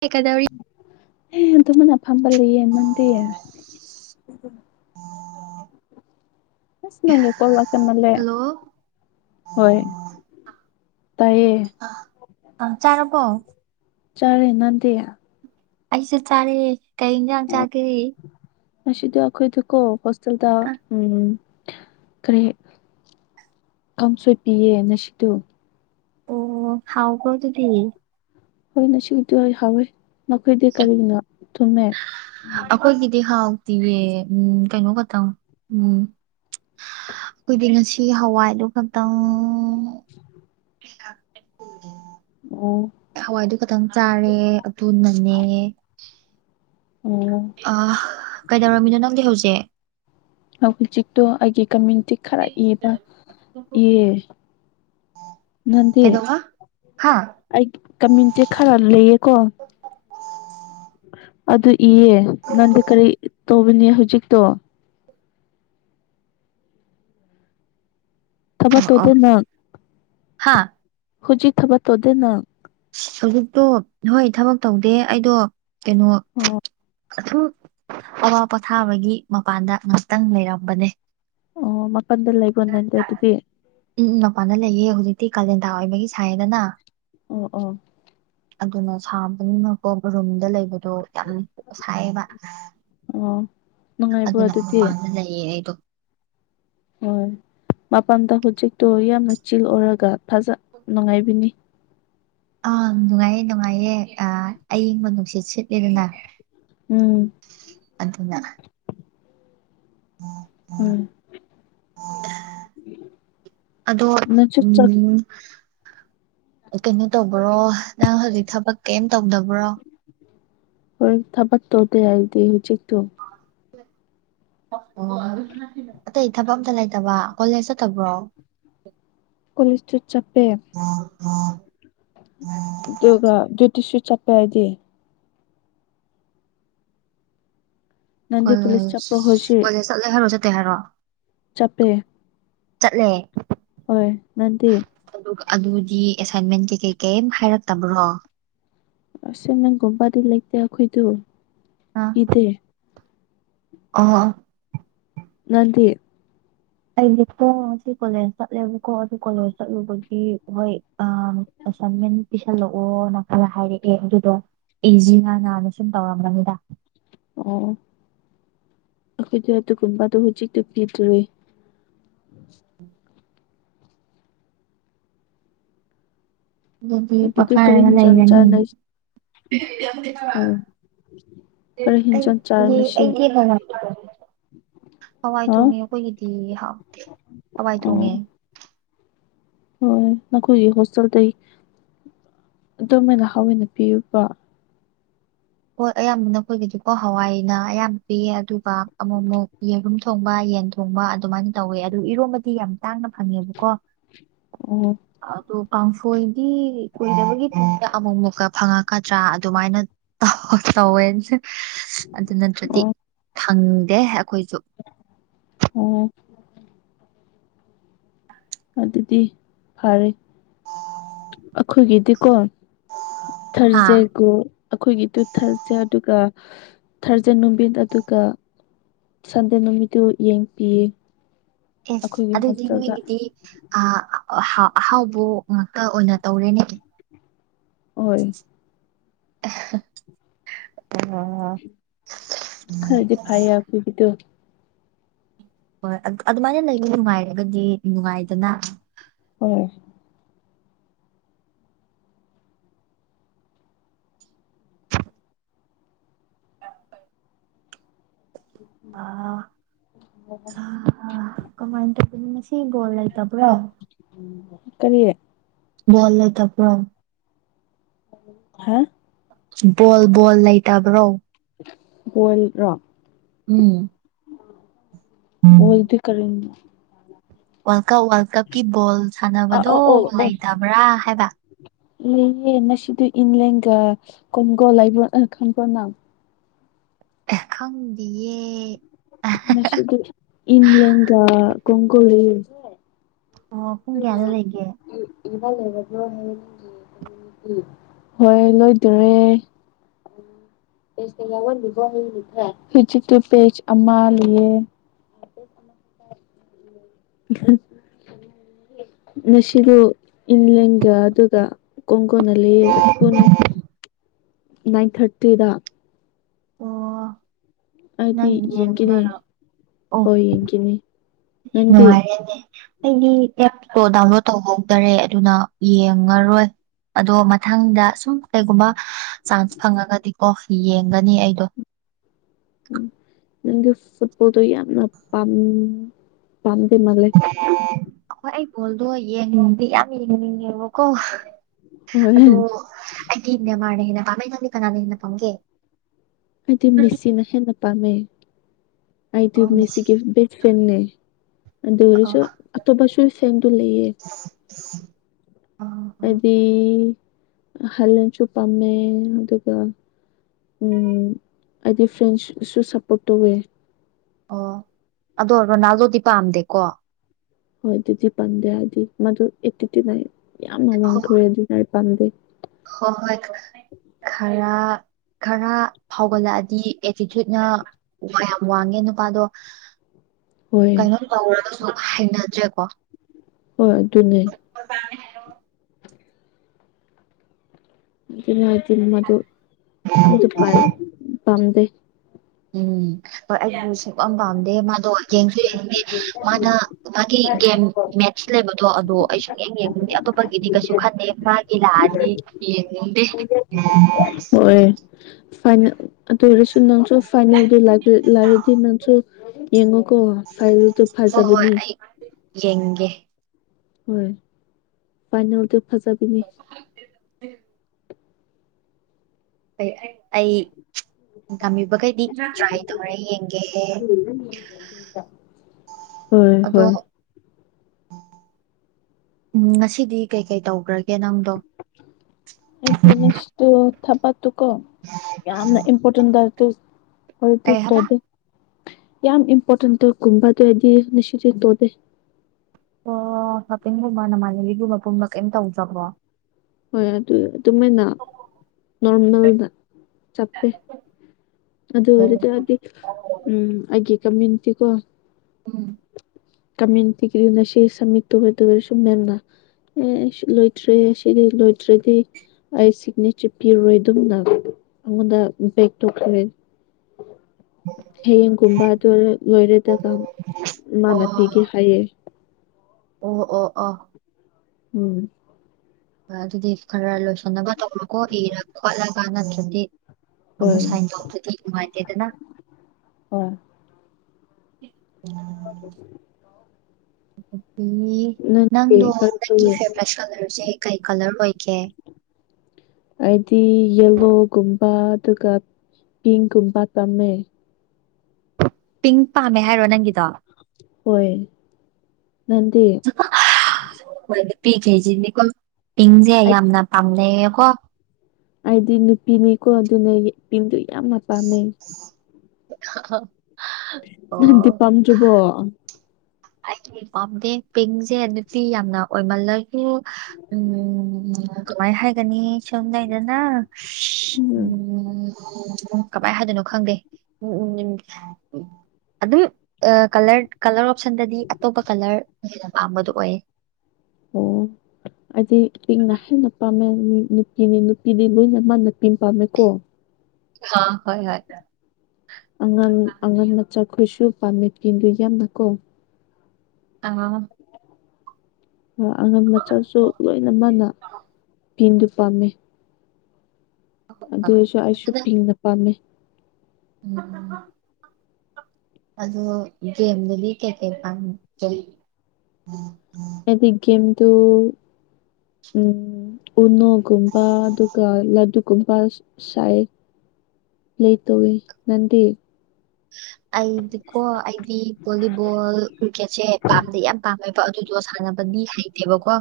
ꯍ ꯀꯗꯧꯔꯤ ꯑꯗꯨꯃꯅ ꯐꯝꯕ ꯂꯩ ꯌꯦꯃꯗ ꯅꯦ ꯀꯂꯀ ꯅꯂꯦ ꯍꯜꯂꯣ ꯍꯣꯏ ꯇꯥꯏꯌꯦ ꯑ ꯑ ꯆꯔꯄꯣ ꯆꯔꯦꯅꯥꯗꯌꯥ ꯑꯩꯁꯨ ꯆꯥꯔꯦꯦ ꯀꯩꯖ ꯌꯥꯝ ꯆꯥꯒꯔꯤ ꯑ ꯁꯤꯗꯈꯣꯏ ꯊꯀꯣ ꯍꯣꯁꯇꯦꯜꯗ ꯑ ꯎꯝ ꯀꯔꯤ ꯀ ꯁꯣꯏꯄꯤꯌꯦ ꯅꯁꯤꯗꯣ ꯑꯣ ꯍꯥꯎ ꯀꯣ ꯇꯗꯤ ꯍꯣꯏ ꯉꯁꯤꯒꯤꯗꯤ ꯍꯥꯎꯋꯦ ꯅꯣꯏꯗꯤ ꯀꯔꯤꯒꯤꯅꯣ ꯊꯨꯝꯃꯦ ꯑꯩꯈꯣꯏꯒꯤꯗꯤ ꯍꯥꯎꯇꯤꯌꯦ ꯎꯝ ꯀꯩꯅꯣ ꯈꯇꯪ ꯎꯝ ꯑꯩꯈꯣꯏꯗꯤ ꯉꯁꯤ ꯍꯋꯥꯏꯗꯨꯣ ꯈꯛꯇꯪ [unintelligible] [inaudible] [unintelligible] [inaudible] ꯑꯣ ꯍꯋꯥꯏꯗꯨ ꯈꯇꯪ ꯆꯥꯔꯦ ꯑꯗꯨꯅꯅꯦ ꯑꯣ ꯑ ꯀꯩꯗꯧꯔꯝꯃꯤꯅꯣ ꯅꯪꯗꯤ ꯍꯧꯖꯤꯛ ꯍꯧꯖꯤꯛꯇꯣ ꯑꯩꯒꯤ ꯀꯃ꯭ꯌꯨꯅꯤꯇꯤ ꯈꯔ ꯏꯕ ꯏ ꯅꯪꯗꯤꯦ ꯀꯩꯗꯧꯕ ꯍꯥ ꯑꯩ ꯀꯃꯇꯦ ꯈꯔ ꯂꯩꯌꯦ ꯀꯣ ꯑꯗꯨ ꯏꯌꯦ ꯅꯪꯗꯤ ꯀꯔꯤ ꯇꯧꯕꯅꯦ ꯍꯧꯖꯤꯛꯇꯣ ꯊꯕꯥ ꯇꯣꯗ ꯅꯣꯟ ꯍꯥꯥ ꯍꯧꯖꯤ ꯊꯕ ꯇꯧꯗꯅ ꯑꯛꯇꯣ ꯍꯣꯏ ꯊꯕꯛ ꯇꯧꯗꯦ ꯑꯩꯗꯣ ꯀꯩꯅꯣ ꯑꯣ ꯑ ꯑꯋꯥ ꯄꯣꯊꯥꯕꯒꯤ ꯃꯄꯥꯟꯗ ꯉꯍꯥꯛꯇꯪ ꯂꯩꯔꯝꯕꯅꯦ ꯑꯣ ꯃꯈꯟꯗ ꯂꯩꯕ꯭ꯔꯣ ꯅꯪꯗꯤ ꯑꯗꯨꯗꯤ ꯎꯝ ꯄꯥꯟꯗ ꯂꯩꯌꯦꯍꯖꯤ ꯑ ꯀꯥꯂꯦꯟꯗꯥꯥ ꯑꯣꯏꯕꯒꯤ ꯁꯥꯏꯌꯦꯗꯅ ꯑ ꯑ [unintelligible] [inaudible] ꯑꯗꯨꯅ ꯁꯥꯕꯅꯤꯃꯛꯀ ꯔꯨꯝꯗ ꯂꯩꯕꯗꯣ ꯌꯥꯝ ꯁꯥꯏꯌꯦꯕ ꯑꯣ ꯅꯨꯡꯉꯥꯏꯕ꯭ꯔꯣ ꯑꯗꯨꯅ ꯑꯗꯨꯗꯤ ꯃꯃꯅ ꯂꯩꯌꯦ ꯑꯩꯗꯣ ꯍ [unintelligible] [inaudible] ꯃꯄꯥꯟꯗ ꯍꯧꯖꯤꯛꯇꯣ ꯌꯥꯝꯅ ꯆꯤꯜ ꯑꯣꯏꯔꯒ ꯐꯖ ꯅꯨꯡꯉꯥꯏꯕꯤꯅꯤ ꯑꯥ ꯅꯨꯡꯉꯥꯏꯌꯦ ꯅꯨꯡꯉꯥꯏꯌꯦ ꯑꯏꯪꯕ ꯅꯨꯡꯁꯤꯠ ꯁꯤꯠꯂꯗꯅ ꯎꯝ ꯑꯗꯨꯅ ꯎꯝ ꯑꯗꯣ ꯅꯪꯁꯨ ꯆꯠ ꯎꯝ ꯀꯩꯅꯣ ꯇꯧꯕ꯭ꯔꯣ ꯅꯪ ꯍꯧꯖꯤꯛ ꯊꯕꯛ ꯀꯔꯤꯝ ꯇꯧꯗꯕ꯭ꯔꯣ ꯍꯣꯏ ꯊꯕꯔ ꯇꯣꯗꯗꯤ ꯍꯧ ꯎꯆꯇꯣ ꯑꯣ ꯑꯇꯩ ꯊꯕꯛ ꯑꯝꯇ ꯂꯩꯇꯕ ꯀꯣꯂꯦꯖ ꯆꯠꯇꯕ꯭ꯔꯣ ꯀꯣꯂꯦꯖꯇ ꯆꯞꯄꯦ ꯑ [unintelligible] [inaudible] ꯑꯗꯨꯒ ꯌꯨꯇꯁꯨ ꯆꯠꯄꯦ ꯍꯥꯏꯗꯤ ꯅꯪꯗꯤ ꯀꯣꯂꯦ ꯀꯣꯂꯦꯖ ꯆꯠꯄ꯭ꯔꯣ ꯀꯣꯂꯦꯖ ꯆꯠꯂꯦ ꯍꯥꯏꯔꯣ ꯆꯠꯇꯦ ꯍꯥꯏꯔꯣ ꯆꯄꯦ ꯆꯠꯂꯦ ꯍꯣꯏ ꯅꯠꯇꯠ ꯑꯗꯨꯗꯤ ꯑꯦꯁꯥꯏꯟꯃꯦꯟ ꯀꯩ ꯀꯩ ꯀꯩ ꯍꯥꯏꯔꯛꯇꯕ꯭ꯔꯣ ꯑꯁ ꯅ ꯝ ꯄꯗꯤ ꯂ ꯂꯩꯗꯈꯣꯏꯗꯣ ꯏꯗ ꯑ [unintelligible] [inaudible] ꯅꯪꯗꯤ ꯑꯩꯗꯤ ꯄꯣꯡꯁꯤ ꯀꯣꯂꯦꯖ ꯆꯠꯂꯦꯕꯀꯣ ꯑꯗꯨ ꯀꯣꯂꯦꯖ ꯆꯠꯂꯨꯕꯒꯤ ꯍꯣꯏ ꯑ ꯑꯁꯥꯏꯟꯃꯦꯟ ꯄꯤꯤꯁꯜꯂꯛꯑꯣꯅ ꯈꯔ ꯍꯥꯏꯔꯛꯑꯦ ꯑꯗꯨꯗꯣ ꯑꯦꯖꯤ ꯍ ꯅꯅ ꯁꯨꯝ ꯇꯧꯔꯝꯝꯕꯅꯤꯗ ꯑꯣ ꯑꯩꯈꯣꯏꯗ ꯑꯗꯨꯒꯨꯝꯕꯗꯨꯣ ꯍꯧꯖꯤꯛꯇꯛꯇ ꯄꯤꯗꯔꯤ ꯑꯗꯨꯗꯤ ꯄꯈꯥ ꯀꯔꯤ ꯍꯥꯏꯅ ꯂꯩ ꯍꯤꯟꯖꯥꯡ ꯂꯩꯅꯤ ꯆꯥꯅꯩ ꯍꯥꯏ ꯎꯝ ꯀꯔꯤ ꯍꯤꯟꯖꯥꯡ ꯆꯥꯏ ꯉꯁꯤ ꯑꯩꯗꯤ ꯃ ꯍꯋꯥꯏ ꯍꯥ ꯊꯣꯡꯉꯦ ꯑꯩꯈꯣꯏꯒꯤꯗꯤ ꯍꯋꯥꯏ ꯑꯣ ꯊꯣꯡꯉꯦ ꯍꯣꯏ ꯅꯈꯣꯏꯒꯤ ꯍꯣꯁꯇꯦꯜꯗ ꯑꯗꯨꯝꯥꯏꯅ ꯍꯥꯎꯋ ꯑꯣꯏꯅ ꯄꯤꯌꯨꯕ ꯍꯣꯏ ꯑꯌꯥꯝꯕ ꯅꯈꯣꯏꯒꯤꯗꯤꯀꯣ ꯍꯋꯥꯏꯅ ꯑꯌꯥꯝꯕ ꯄꯤꯌꯦ ꯑꯗꯨꯒ ꯑꯃꯨꯛ ꯑꯃꯨꯛ ꯌꯦꯨꯝ ꯊꯣꯡꯕ ꯌꯦꯟ ꯊꯣꯡꯕ ꯑꯗꯨꯃꯥꯏꯅ ꯇꯧꯋꯦ ꯑꯗꯨ ꯏꯔꯣꯝꯕꯗꯤ ꯌꯥꯝ ꯇꯥꯡꯅ ꯐꯪꯉꯦꯕꯀꯣ ꯑꯣ ꯑꯗꯨ ꯀꯥꯡꯥꯡꯐꯣꯏꯗꯤ ꯀꯨꯏꯗꯕꯒꯤ ꯑꯃꯨꯛ ꯃꯨꯛꯀ ꯐꯪꯉꯛꯀꯗ꯭ꯔꯥ ꯑꯗꯨꯃꯥꯏꯅ ꯇꯧ ꯇꯧꯋꯦꯅꯁꯦ ꯑꯗꯨ ꯅꯠꯇ꯭ꯔꯗꯤ ꯑꯣ ꯈꯪꯗꯦ ꯑꯩꯈꯣꯏꯁꯨ ꯎꯝ ꯑꯗꯨꯗꯤ ꯐꯔꯦ ꯑꯩꯈꯣꯏꯒꯤꯗꯤꯀꯣ ꯍꯥ ꯊꯥꯔꯖꯦꯛꯒꯣ ꯑꯩꯈꯣꯏꯒꯤꯗꯨ ꯊꯔꯖ ꯑꯗꯨꯒ ꯊꯔꯖ ꯅꯨꯡꯕꯤꯟ ꯑꯗꯨꯒ ꯁꯟꯗꯦꯟ ꯅꯨꯃꯤꯠꯇꯨ ꯌꯦꯡ ꯄꯌꯦ ꯌꯦꯁ ꯑꯗꯨꯗꯗꯤꯅ ꯍꯦꯒꯗꯤ ꯑ ꯑꯍꯥꯎꯕ ꯉꯥꯛꯇ ꯑꯣꯏꯅ ꯇꯧꯔꯦꯅꯦ ꯍꯣꯏ ꯑ ꯍꯥꯏꯗꯤ ꯐꯥꯏ ꯌꯥ ꯀꯣꯏꯒꯤꯗꯨꯣ ꯍꯣꯏ ꯑꯗꯨꯃꯥꯏꯅ ꯂꯩꯕ ꯅꯨꯡꯉꯥꯏꯔꯒꯗꯤ ꯅꯨꯡꯉꯥꯏꯗꯅ ꯍꯣꯏ ꯑ ꯀꯃꯥꯏꯗ ꯁꯤ ꯣꯜꯂ ꯇ ꯄꯨ꯭ꯔꯣ ꯀꯔꯤꯌꯦ ꯕꯣꯜ ꯂꯩꯇꯕ꯭ꯔꯣ ꯍꯥ ꯕꯣꯜ ꯕꯣꯜ ꯂꯩꯇꯕ꯭ꯔꯣ ꯍꯣꯜꯔꯦ ꯔꯣ ꯎꯝ ꯕꯣꯜꯗꯤ ꯀꯔꯤꯅꯣ ꯋꯥꯔꯜ ꯀꯞ ꯋꯥꯔꯜ ꯀꯞꯀꯤ ꯕꯣꯜ ꯑ ꯁꯥꯟꯅꯕꯗꯣ ꯑꯣ ꯑꯣ ꯑꯣ ꯂꯩꯇꯕ꯭ꯔꯥ ꯍꯥꯏꯕ ꯂꯩꯌꯦ ꯉꯁꯤꯗ ꯏꯂꯦꯟꯒ ꯀꯣꯟꯒꯣ ꯂꯩꯕ ꯈꯪꯕ ꯅꯪ ꯈꯪꯗꯤꯌꯦ ꯉꯁꯤꯗꯤ ꯏꯪꯂꯦꯟꯒ ꯀꯣꯡꯒꯣ ꯂꯩꯌꯦ ꯑꯣ ꯄꯨꯡ ꯀꯌꯥꯗ ꯂꯩꯒꯦ [unintelligible] ꯍꯣꯏ ꯂꯣꯏꯗꯣꯔꯦ ꯍꯧꯖꯤꯛꯇꯨ ꯄꯦꯖ ꯑꯃ ꯂꯩꯌꯦ [unintelligible] ꯉꯁꯤꯗꯨ ꯏꯪꯂꯦꯒ ꯑꯗꯨꯒ ꯀꯣꯟꯒꯣꯅ ꯂꯨꯢꯌꯦ ꯄꯨꯡ ꯅꯥꯏꯟ ꯊꯥꯔꯇꯤꯗ ꯑꯣ ꯑꯩꯗꯤ ꯅꯪ ꯌꯦꯡꯒꯅꯤ ꯌꯦꯡꯗꯣꯢꯔꯣ ꯑꯣ ꯍꯣꯏ ꯌꯦꯡꯒꯅꯤ ꯅꯪꯗꯤ ꯅꯨꯡꯉꯥꯏꯔꯦꯅꯦ ꯑꯩꯒꯤ ꯑꯦꯞꯇꯣ ꯗꯥꯎꯟꯂꯣꯠ ꯇꯧꯍꯧꯗꯔꯦ ꯑꯗꯨꯅ ꯌꯦꯡꯉꯔꯣꯏ ꯑꯗꯣ ꯃꯊꯪꯗ ꯁꯨꯝ ꯀꯩꯒꯨꯝꯕ ꯆꯥꯟꯁ ꯐꯪꯉꯒꯗꯤꯀꯣ ꯌꯦꯡꯒ ꯌꯦꯡꯅꯤ ꯑꯩꯗꯣ ꯎꯝ ꯅꯪꯗꯤ ꯐꯨꯠꯕꯣꯜꯗꯣ ꯌꯥꯝꯅ ꯄꯥꯝ ꯄꯥꯝꯗꯣꯢ ꯃꯥꯜꯂꯦ ꯍꯣꯏ ꯑꯩ ꯕꯣꯜꯗꯣ ꯌꯦꯡꯗꯤ ꯌꯥꯝ ꯌꯦꯡꯅꯤꯡꯉꯦꯕꯀꯣ ꯑꯗꯣ ꯍꯣꯏ ꯑꯩꯗꯤ ꯅꯦꯃꯥꯔꯅ ꯍꯦꯟꯅ ꯄꯥꯝꯃꯦ ꯅꯪꯗꯤ ꯀꯅꯥꯅ ꯍꯦꯟꯅ ꯄꯥꯝꯒꯦ ꯑꯩꯗꯤ ꯃꯦꯁꯤꯅ ꯍꯦꯟꯅ ꯄꯥꯝꯃꯦ ꯑꯩ ꯇꯨ ꯑꯣ ꯃꯦꯁꯤ ꯃꯦꯁꯤꯒꯤ ꯕꯦꯁ ꯐ꯭ꯔꯦꯟꯅꯦ ꯑꯣ ꯑꯗꯨꯑꯣꯢꯔꯁꯨ ꯑꯇꯣꯞꯄꯁꯨ ꯐꯦꯟꯗꯣ ꯂꯩꯌꯦ [unintelligible] ꯑꯩꯗꯤ ꯍꯥꯂꯟꯁꯨ ꯄꯥꯝꯃꯦ ꯑꯗꯨꯒ ꯑꯩꯗꯤ ꯐ꯭ꯔꯦꯟꯁꯁꯨ ꯁꯞꯄꯣꯔꯠ ꯇꯧꯋꯦ ꯑꯣ ꯑꯗꯣ ꯔꯣꯅꯥꯜꯗꯣꯗꯤ ꯄꯥꯝꯗꯦꯀꯣ ꯍꯣꯏ ꯑꯗꯨꯗꯤ ꯄꯥꯝꯗꯦ ꯍꯥꯏꯗꯤ ꯃꯗꯨ ꯑꯦꯇꯤꯆꯨꯢꯠꯅ ꯌꯥꯝꯅ ꯍꯣꯏ ꯋꯥꯡꯈ꯭ꯔꯦ ꯑꯗꯨ ꯄꯥꯝꯗꯦ ꯍꯣꯏ ꯈꯔ ꯈꯔ ꯐꯥꯎꯒꯠꯂꯛꯑꯗꯤ ꯑꯦꯇꯤꯆꯨꯢꯠꯅ ꯌꯥꯝ ꯋꯥꯡꯉꯦ ꯅꯨꯄꯥꯗꯣ ꯍꯣꯏ ꯀꯩꯅꯣꯝ ꯇꯧꯔꯒꯁꯨ ꯍꯩꯅꯗ꯭ꯔꯦꯀꯣ ꯍꯣꯏ ꯑꯗꯨꯅꯦ ꯍꯜꯂꯣ ꯑꯗꯨꯅ ꯑꯗꯨꯅꯤ ꯃꯗꯨ ꯌꯥꯝꯅ ꯄꯝꯗꯦ ꯎꯝ ꯍꯣꯏ ꯑꯩꯁꯨ ꯁꯨꯛꯄꯝ ꯄꯥꯝꯗꯦ ꯃꯥꯗꯣ ꯃꯥꯅ ꯃꯥꯒꯤ ꯒꯦꯝ ꯃꯦꯠꯁ ꯂꯩꯕ ꯑꯗꯣ ꯑꯩ ꯁꯨꯡꯌꯦꯡ ꯌꯦꯡꯅꯤꯡꯗꯦ ꯑꯇꯣꯞꯄꯒꯤꯗꯤ ꯀꯩꯁꯨ ꯈꯟꯗꯦ ꯃꯥꯒꯤ ꯂꯥꯛꯑꯗꯤ ꯌꯦꯡꯅꯤꯡꯗꯦ [unintelligible] ꯍꯣꯏ ꯐꯥꯏꯅꯦꯜ [unintelligible] ꯅꯪꯁꯨ ꯐꯥꯏꯅꯦꯜ ꯗꯣ ꯂꯥꯛꯑꯗꯤ ꯅꯪꯁꯨ ꯌꯦꯡꯉꯣꯀꯣ ꯐꯥꯏꯅꯦꯜ ꯇꯣ ꯍꯣꯏ ꯍꯣꯏ ꯐꯥꯖꯕꯅꯤ ꯑꯩ ꯌꯦꯡꯒꯦ ꯍꯣꯏ ꯐꯥꯏꯅꯦꯜꯗꯨ ꯐꯖꯥꯕꯤꯅꯤ ꯑꯩ ꯑꯩ ꯇꯥꯝꯕꯤꯕꯈꯩꯗꯤ ꯇ꯭ꯔꯥꯏ ꯇꯧꯔꯦ ꯌꯦꯡꯒꯦ ꯍꯣꯏ ꯑꯗꯣ ꯍꯣꯏ ꯎꯝ ꯉꯁꯤꯗꯤ ꯀꯩꯀꯩ ꯇꯧꯈ꯭ꯔꯒꯦ ꯀ ꯅꯪꯗꯣ ꯀꯣ ꯌꯥꯝꯅ ꯏꯝꯄꯣꯔꯇꯦꯟ ꯇꯔꯛꯇ ꯍꯧꯖꯤꯛꯇ ꯀꯩ ꯍꯥꯏꯕ ꯇꯧꯗ ꯌꯥꯝ ꯏꯝꯄꯣꯔꯇꯦꯟꯗꯣꯒꯨꯝꯕ ꯑꯗꯨ ꯑꯩꯗꯤ ꯅꯨꯡꯁꯤꯗꯤ ꯇꯣꯗꯦ ꯑꯣ ꯍꯥꯄꯤꯡꯒꯨꯝꯕ ꯅꯃꯥꯟꯅꯕꯤꯒꯨꯝꯕ ꯄꯨꯨꯝꯕ ꯀꯩꯝ ꯇꯧꯗ꯭ꯔꯕꯣ ꯍꯣꯏ ꯑꯗꯨ ꯑꯗꯨꯃꯥꯏꯅ ꯅꯣꯔꯃꯦꯜꯗ ꯆꯄꯦ ꯑꯗꯨꯗ ꯎꯝ ꯑꯣꯏꯔꯗꯤꯗꯒꯤ ꯎꯝ ꯑꯩꯒꯤ ꯀꯃꯦꯟꯇꯤꯀꯣ ꯎꯝ ꯀꯇꯤꯒꯔꯤꯅ ꯁꯤ ꯏꯁ ꯃꯇꯨ ꯍꯗꯔꯦ ꯁꯨꯝꯕꯦꯝꯅ ꯑꯦ ꯂꯣꯏꯇ꯭ꯔꯦ ꯑꯁꯤꯗꯤ ꯂꯣꯏꯗ꯭ꯔꯗꯤ ꯑꯩ ꯁꯤꯒꯅꯦꯆꯔ ꯄꯤꯔꯣꯏ ꯑꯗꯨꯝꯅ ꯑꯩꯉꯣꯟꯗ ꯕ ꯇꯈ꯭ꯔꯦ ꯍ ꯍꯌꯦꯡꯒꯨꯝꯕ ꯑꯗꯨ ꯂꯣꯏꯔꯦꯗꯒ ꯑꯣ ꯃꯥꯟꯅꯈꯤꯒꯦ ꯍꯥꯏꯌꯦ ꯑꯣ ꯑꯣ ꯑ ꯎꯝ ꯑꯗꯨꯗꯤ ꯈꯔ ꯂꯣꯏꯁꯟꯅꯕ ꯇꯧꯔꯣꯀꯣ ꯏꯔ ꯈꯣꯠꯂꯒ ꯅꯠꯇ꯭ꯔꯗꯤ ꯁꯨ ꯍꯣꯏ ꯁꯥꯏꯟ ꯇ ꯅꯨꯡꯉꯥꯏꯇꯦꯗꯅ ꯍꯣꯏ ꯎ ꯑꯗꯨꯗꯤ ꯅꯪꯗꯤ ꯅꯪꯗꯣ ꯀꯔꯤ ꯅꯪꯒꯤ ꯐꯦꯚꯦꯠ ꯀꯂꯔꯁꯦ ꯀꯩ ꯀꯂꯔ ꯑꯣꯏ ꯍꯥꯏꯗꯤ ꯌꯦꯂꯣꯒꯨꯝꯕ ꯑꯗꯨꯒ ꯄꯤꯡꯒꯨꯝꯕ ꯇꯝꯃꯦ ꯄꯤꯡ ꯄꯥꯝꯃꯦ ꯍꯥꯏꯔꯣ ꯅꯪꯒꯤꯗꯣ ꯍꯣꯏ ꯅꯪꯗꯤ ꯣꯏ ꯄꯤꯈꯦꯁꯤꯅꯦꯀꯣ ꯄꯤꯡꯁꯦ ꯑꯩ ꯌꯥꯝꯅ ꯄꯥꯝꯅꯩ ꯀꯣ ꯑꯩꯗꯤ ꯅꯨꯄꯤꯅꯤꯀꯣ ꯑꯗꯨꯅꯦꯄꯤꯟꯗꯨ ꯌꯥꯝ ꯃ ꯆꯥꯟꯅꯩ [inaudible] ꯅꯗꯤ ꯄꯥꯝꯗ꯭ꯔꯕꯣ ꯑꯩꯗꯤ ꯄꯥꯝꯗꯦ ꯄꯤꯡꯁꯦ ꯅꯨꯄꯤ ꯌꯥꯝꯅ ꯑꯣꯏꯃꯜꯂꯣꯏ ꯑ ꯎꯝ ꯀꯃꯥꯏ ꯍꯥꯏꯒꯅꯤ ꯁꯝꯗꯥꯏꯗꯅ ꯎꯝ ꯎ ꯎ ꯀꯃꯥꯏ ꯍꯥꯏꯗꯣꯏꯅꯣ ꯈꯪꯗꯦ ꯎꯝ ꯎꯝ ꯎꯝ ꯎ ꯑꯗꯨꯝ ꯀꯂꯔ ꯀꯂꯔ ꯑꯣꯁꯟꯗꯗꯤ ꯑꯇꯣꯞꯄ ꯀꯂꯔ ꯍꯦꯟꯅ ꯄꯥꯝꯕꯗꯨꯣ ꯑꯣꯏ ꯑꯣ ꯍꯥꯏꯗꯤ ꯏꯛꯅ ꯍꯦꯟꯅ ꯄꯥꯝꯃꯦ ꯅꯨꯄꯤꯅꯤ ꯅꯨꯄꯤꯗꯤ ꯂꯣꯏꯅ ꯃꯥ ꯅꯨꯄꯤ ꯑꯃ ꯄꯥꯝꯃꯦꯀꯣ ꯍꯥ ꯍꯣꯏ ꯍꯣꯏ ꯑꯉꯜ ꯑꯉꯟ ꯃꯆꯥꯈꯣꯏꯁꯨ ꯄꯥꯔꯃꯤꯠ ꯀꯤꯗꯨ ꯌꯥꯝꯅꯀꯣ ꯑꯥ ꯑꯉꯝ ꯃꯆꯥꯁꯨ ꯂꯣꯏꯅ ꯃꯥꯅ ꯐꯤꯟꯗꯨ ꯄꯥꯝꯃꯦ ꯑ ꯑꯗꯨꯁꯨ ꯑꯩꯁꯨ ꯊꯅ ꯄꯥꯝꯃꯦ ꯎꯝ ꯎꯝ ꯑꯗꯨ ꯦꯝꯗꯗꯤ ꯀꯩ ꯀꯩ ꯄꯥꯝ ꯑꯦꯗꯤꯒꯦꯝ ꯇꯣ ꯎꯝ ꯎꯅꯨꯒꯨꯝꯕ ꯑꯗꯨꯒ ꯂꯥꯗꯨꯒꯨꯝꯕ ꯁꯥꯏ ꯂꯩ ꯇꯣꯋ ꯅꯗꯤ ꯑꯩꯗꯤꯀꯣ ꯑꯩꯗꯤ ꯚꯣꯂꯤꯕꯣꯜ ꯀ꯭ꯔꯤꯛꯀꯦꯠꯁꯦ ꯄꯥꯝꯗꯦ ꯌꯥꯝ ꯄꯥꯝꯃꯦ ꯑꯗꯨꯗꯣ ꯁꯥꯟꯅꯕꯗꯤ ꯍꯥꯏꯇꯦꯕꯀꯣ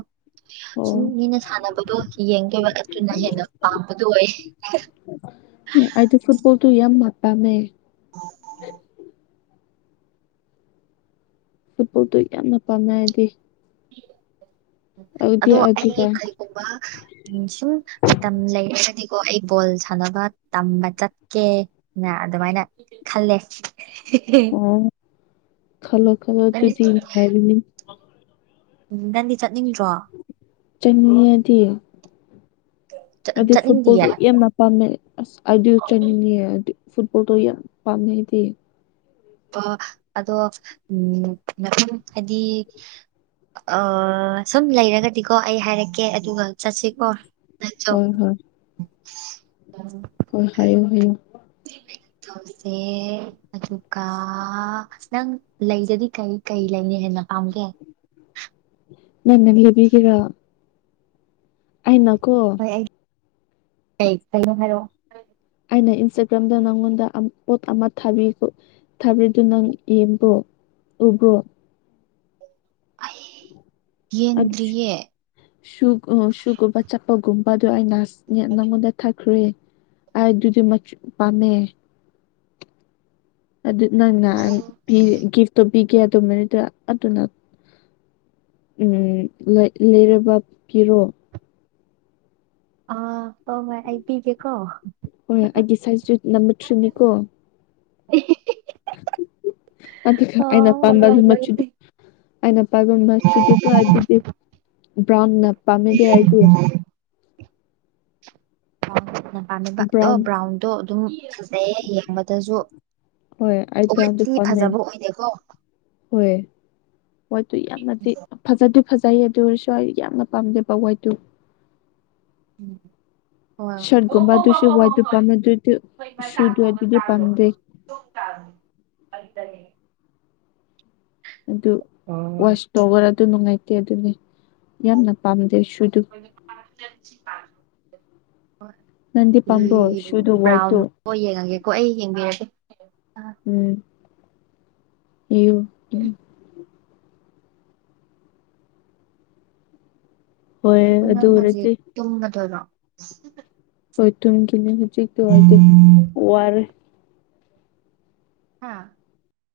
ꯁꯨꯝ ꯑꯣ ꯃꯤꯅ ꯁꯥꯟꯅꯕꯗꯣ ꯌꯦꯡꯗꯕ ꯑꯗꯨꯅ ꯍꯦꯟꯅ ꯄꯥꯝꯕꯗꯨꯣ ꯑꯣꯏ ꯑꯩꯗꯤ ꯐꯨꯠꯕꯣꯜ ꯇꯨ ꯄꯥꯝꯗꯦ ꯐꯨꯠꯕꯣꯜꯗꯣ ꯌꯥꯝꯅ ꯄꯥꯝꯃꯦ ꯑꯩꯗꯤ [unintelligible] ꯑꯗꯣ ꯑꯩ ꯑꯗꯨꯒ ꯀꯔꯤꯒꯨꯝꯕ ꯎ ꯁꯨꯝ ꯃꯇꯝ ꯂꯩꯒꯗꯤ ꯀꯣ ꯑꯩ ꯕꯣꯜ ꯁꯥꯟꯅꯕ ꯇꯝꯕ ꯆꯠꯀꯦꯅ ꯑꯗꯨꯃꯥꯏꯅ ꯈꯜꯂꯦ ꯍ [unintelligible] ꯑꯣ ꯈꯜꯂꯣ ꯈꯜꯂꯣ ꯑꯗꯨꯗꯤ ꯅꯨꯡꯉꯥꯏꯕꯅꯤ ꯎꯝ ꯗꯅꯤ ꯆꯠ ꯆꯟꯃꯤꯌꯗꯤ ꯆꯠ ꯑꯗꯨ ꯆꯠꯅꯤꯡꯗꯤꯌꯦ ꯐꯨꯠꯕꯣꯜꯗꯨ ꯌꯥꯝꯅ ꯄꯥꯝꯃꯦ ꯑꯁ ꯑꯗꯨ ꯆꯪꯅꯤꯡꯉ ꯑꯗꯨ ꯐꯨꯠꯕꯣꯜ ꯌꯥꯝ ꯄꯥꯝꯃꯦ ꯑꯩ ꯗꯤ ꯑ ꯑꯗꯣ ꯎꯝ ꯃꯊꯡ ꯍꯥꯏꯗꯤ ꯑ ꯁꯨꯝ ꯂꯩꯔꯒꯗꯤꯀꯣ ꯑꯩ ꯍꯥꯏꯔꯛꯀꯦ ꯑꯗꯨꯒ ꯆꯠꯁꯤꯀꯣ ꯍꯣꯏ ꯍꯣꯏ ꯑ ꯍꯣꯏ ꯍꯥꯏꯌꯨ ꯍꯥꯏꯌꯨ [unintelligible] ꯑꯦ ꯑꯗꯨꯒ ꯅꯪ ꯂꯩꯗꯗꯤ ꯀꯩ ꯀꯩ ꯂꯩꯅꯤ ꯍꯦꯟꯅ ꯄꯥꯝ ꯒꯦ ꯅꯟꯅ ꯂꯩꯕꯤꯒꯦꯔ ꯑꯩꯅꯥꯀꯣ ꯍꯣꯏ ꯑꯩ ꯀꯩ ꯀꯩꯅ ꯍꯥꯏꯔꯣ ꯑꯩꯅ ꯏꯟꯁꯇꯥꯒ꯭ꯔꯥꯝꯗ ꯅꯪꯉꯣꯟꯗ ꯄꯣꯠ ꯑꯃ ꯊꯕꯤꯗꯨ ꯊꯥꯕꯤꯔꯤꯗꯨ ꯅꯪ ꯌꯦꯡꯕ꯭ꯔꯣ ꯎꯕꯔꯣ ꯌꯦꯡꯗꯔ꯭ꯤꯌꯦ ꯁꯨꯒ ꯁꯨꯒꯨꯝꯕ ꯆꯠꯄꯒꯨꯝꯕ ꯑꯗꯨ ꯑꯩꯅ ꯅꯉꯣꯟꯗ ꯊꯛꯈ꯭ꯔꯦ ꯍꯥꯏ ꯑꯗꯨꯗꯤ ꯃꯆ ꯄꯥꯝꯃꯦ ꯑꯗꯨ ꯅꯪꯅ ꯒꯤꯐꯇꯣ ꯄꯤꯒꯦ ꯑꯗꯨꯃꯅꯤꯗꯨ ꯑꯗꯨꯅ ꯎꯝ ꯂ ꯂꯩꯔꯕ ꯀꯤꯔꯣ ꯑꯥ ꯇꯥꯎ ꯃꯥꯏ ꯑꯩ ꯄꯤꯒꯦꯀꯣ ꯍꯣꯏ ꯑꯩꯒꯤ ꯁꯥꯏꯖꯁꯨꯨ ꯅꯝꯕꯔ ꯊ꯭ꯔꯤꯅꯤꯀꯣ [unintelligible] ꯑꯗꯨꯒ ꯑꯩꯅ ꯑꯣ ꯄꯝꯕ ꯍꯣꯏ ꯃꯆꯨꯗꯨ ꯍꯣꯏ ꯑꯩꯅ ꯄꯥꯏꯒ ꯃꯆꯨꯗꯨꯕꯨꯣ ꯗꯨ ꯑꯗꯨꯗꯤ ꯭ꯕꯔꯥꯎꯟꯅ ꯄꯝꯃꯦꯗꯤ ꯍꯥꯏꯗꯤ ꯕꯔ꯭ꯟꯅ ꯄꯥꯝꯃꯤꯕ ꯑꯗꯣ ꯕ꯭ꯔꯥꯎꯟ ꯕ꯭ꯔꯥꯎꯟꯗꯣ ꯑꯗꯨꯝ ꯐꯖꯩꯌꯦ ꯌꯦꯡꯕꯗꯁꯨ ꯍꯣꯏ ꯑꯩ ꯕ꯭ꯔꯥꯎꯟꯗꯨ ꯑꯣꯠꯇꯤ ꯄꯥꯝꯃꯦ ꯐꯖꯕ ꯑꯣꯏꯗꯦꯀꯣ ꯍꯣꯏ ꯋꯥꯠꯇꯨ ꯌꯥꯝꯅꯗꯤ ꯐꯖꯗꯨ ꯐꯖꯩꯌꯦ ꯑꯗꯨ ꯑꯣꯏꯔꯁꯨ ꯑꯩ ꯌꯥꯝꯅ ꯄꯥꯝꯗꯦꯕ ꯋꯥꯏꯠꯇꯨ ꯎꯝ ꯁꯔꯠꯒꯨꯝꯕ ꯑꯗꯨꯁꯨ ꯋꯥꯏꯗ ꯄꯥꯝꯃꯦ ꯑꯗꯨꯏꯗꯤ ꯁꯨꯗꯣꯏ ꯑꯗꯨꯗꯤ ꯄꯥꯝꯗꯦ ꯑꯗꯨꯗꯅꯦ ꯑꯗꯨ ꯋꯥꯁ ꯇꯧꯈꯔ ꯑꯗꯨ ꯅꯨꯡꯉꯥꯏꯇꯦ ꯑꯗꯨꯅꯤ ꯌꯥꯝꯅ ꯄꯥꯝ ꯗꯩꯩꯁꯨꯗꯨ [inaudible] ꯅꯪꯗꯤ ꯄꯥꯝꯕ꯭ꯔꯣ ꯁꯨꯗꯨ ꯍ ꯕ꯭ꯔꯥꯎꯟ ꯋꯥꯏꯠꯇꯨ ꯌꯦꯡꯉꯒꯦꯀꯣ ꯑꯩ ꯌꯦꯡꯕꯤꯔꯒꯦ ꯎꯝ ꯏꯌꯨ ꯍꯣꯏ ꯑꯗꯨ ꯅꯪ ꯍꯧꯖꯤꯛ ꯑꯣꯏꯔꯗꯤ ꯇꯨꯝꯒꯗꯣꯏꯔꯣ ꯍꯊꯝ ꯀ ꯍꯧ ꯎꯆ ꯋꯥꯗꯤ ꯋꯥꯔ ꯍꯥꯥ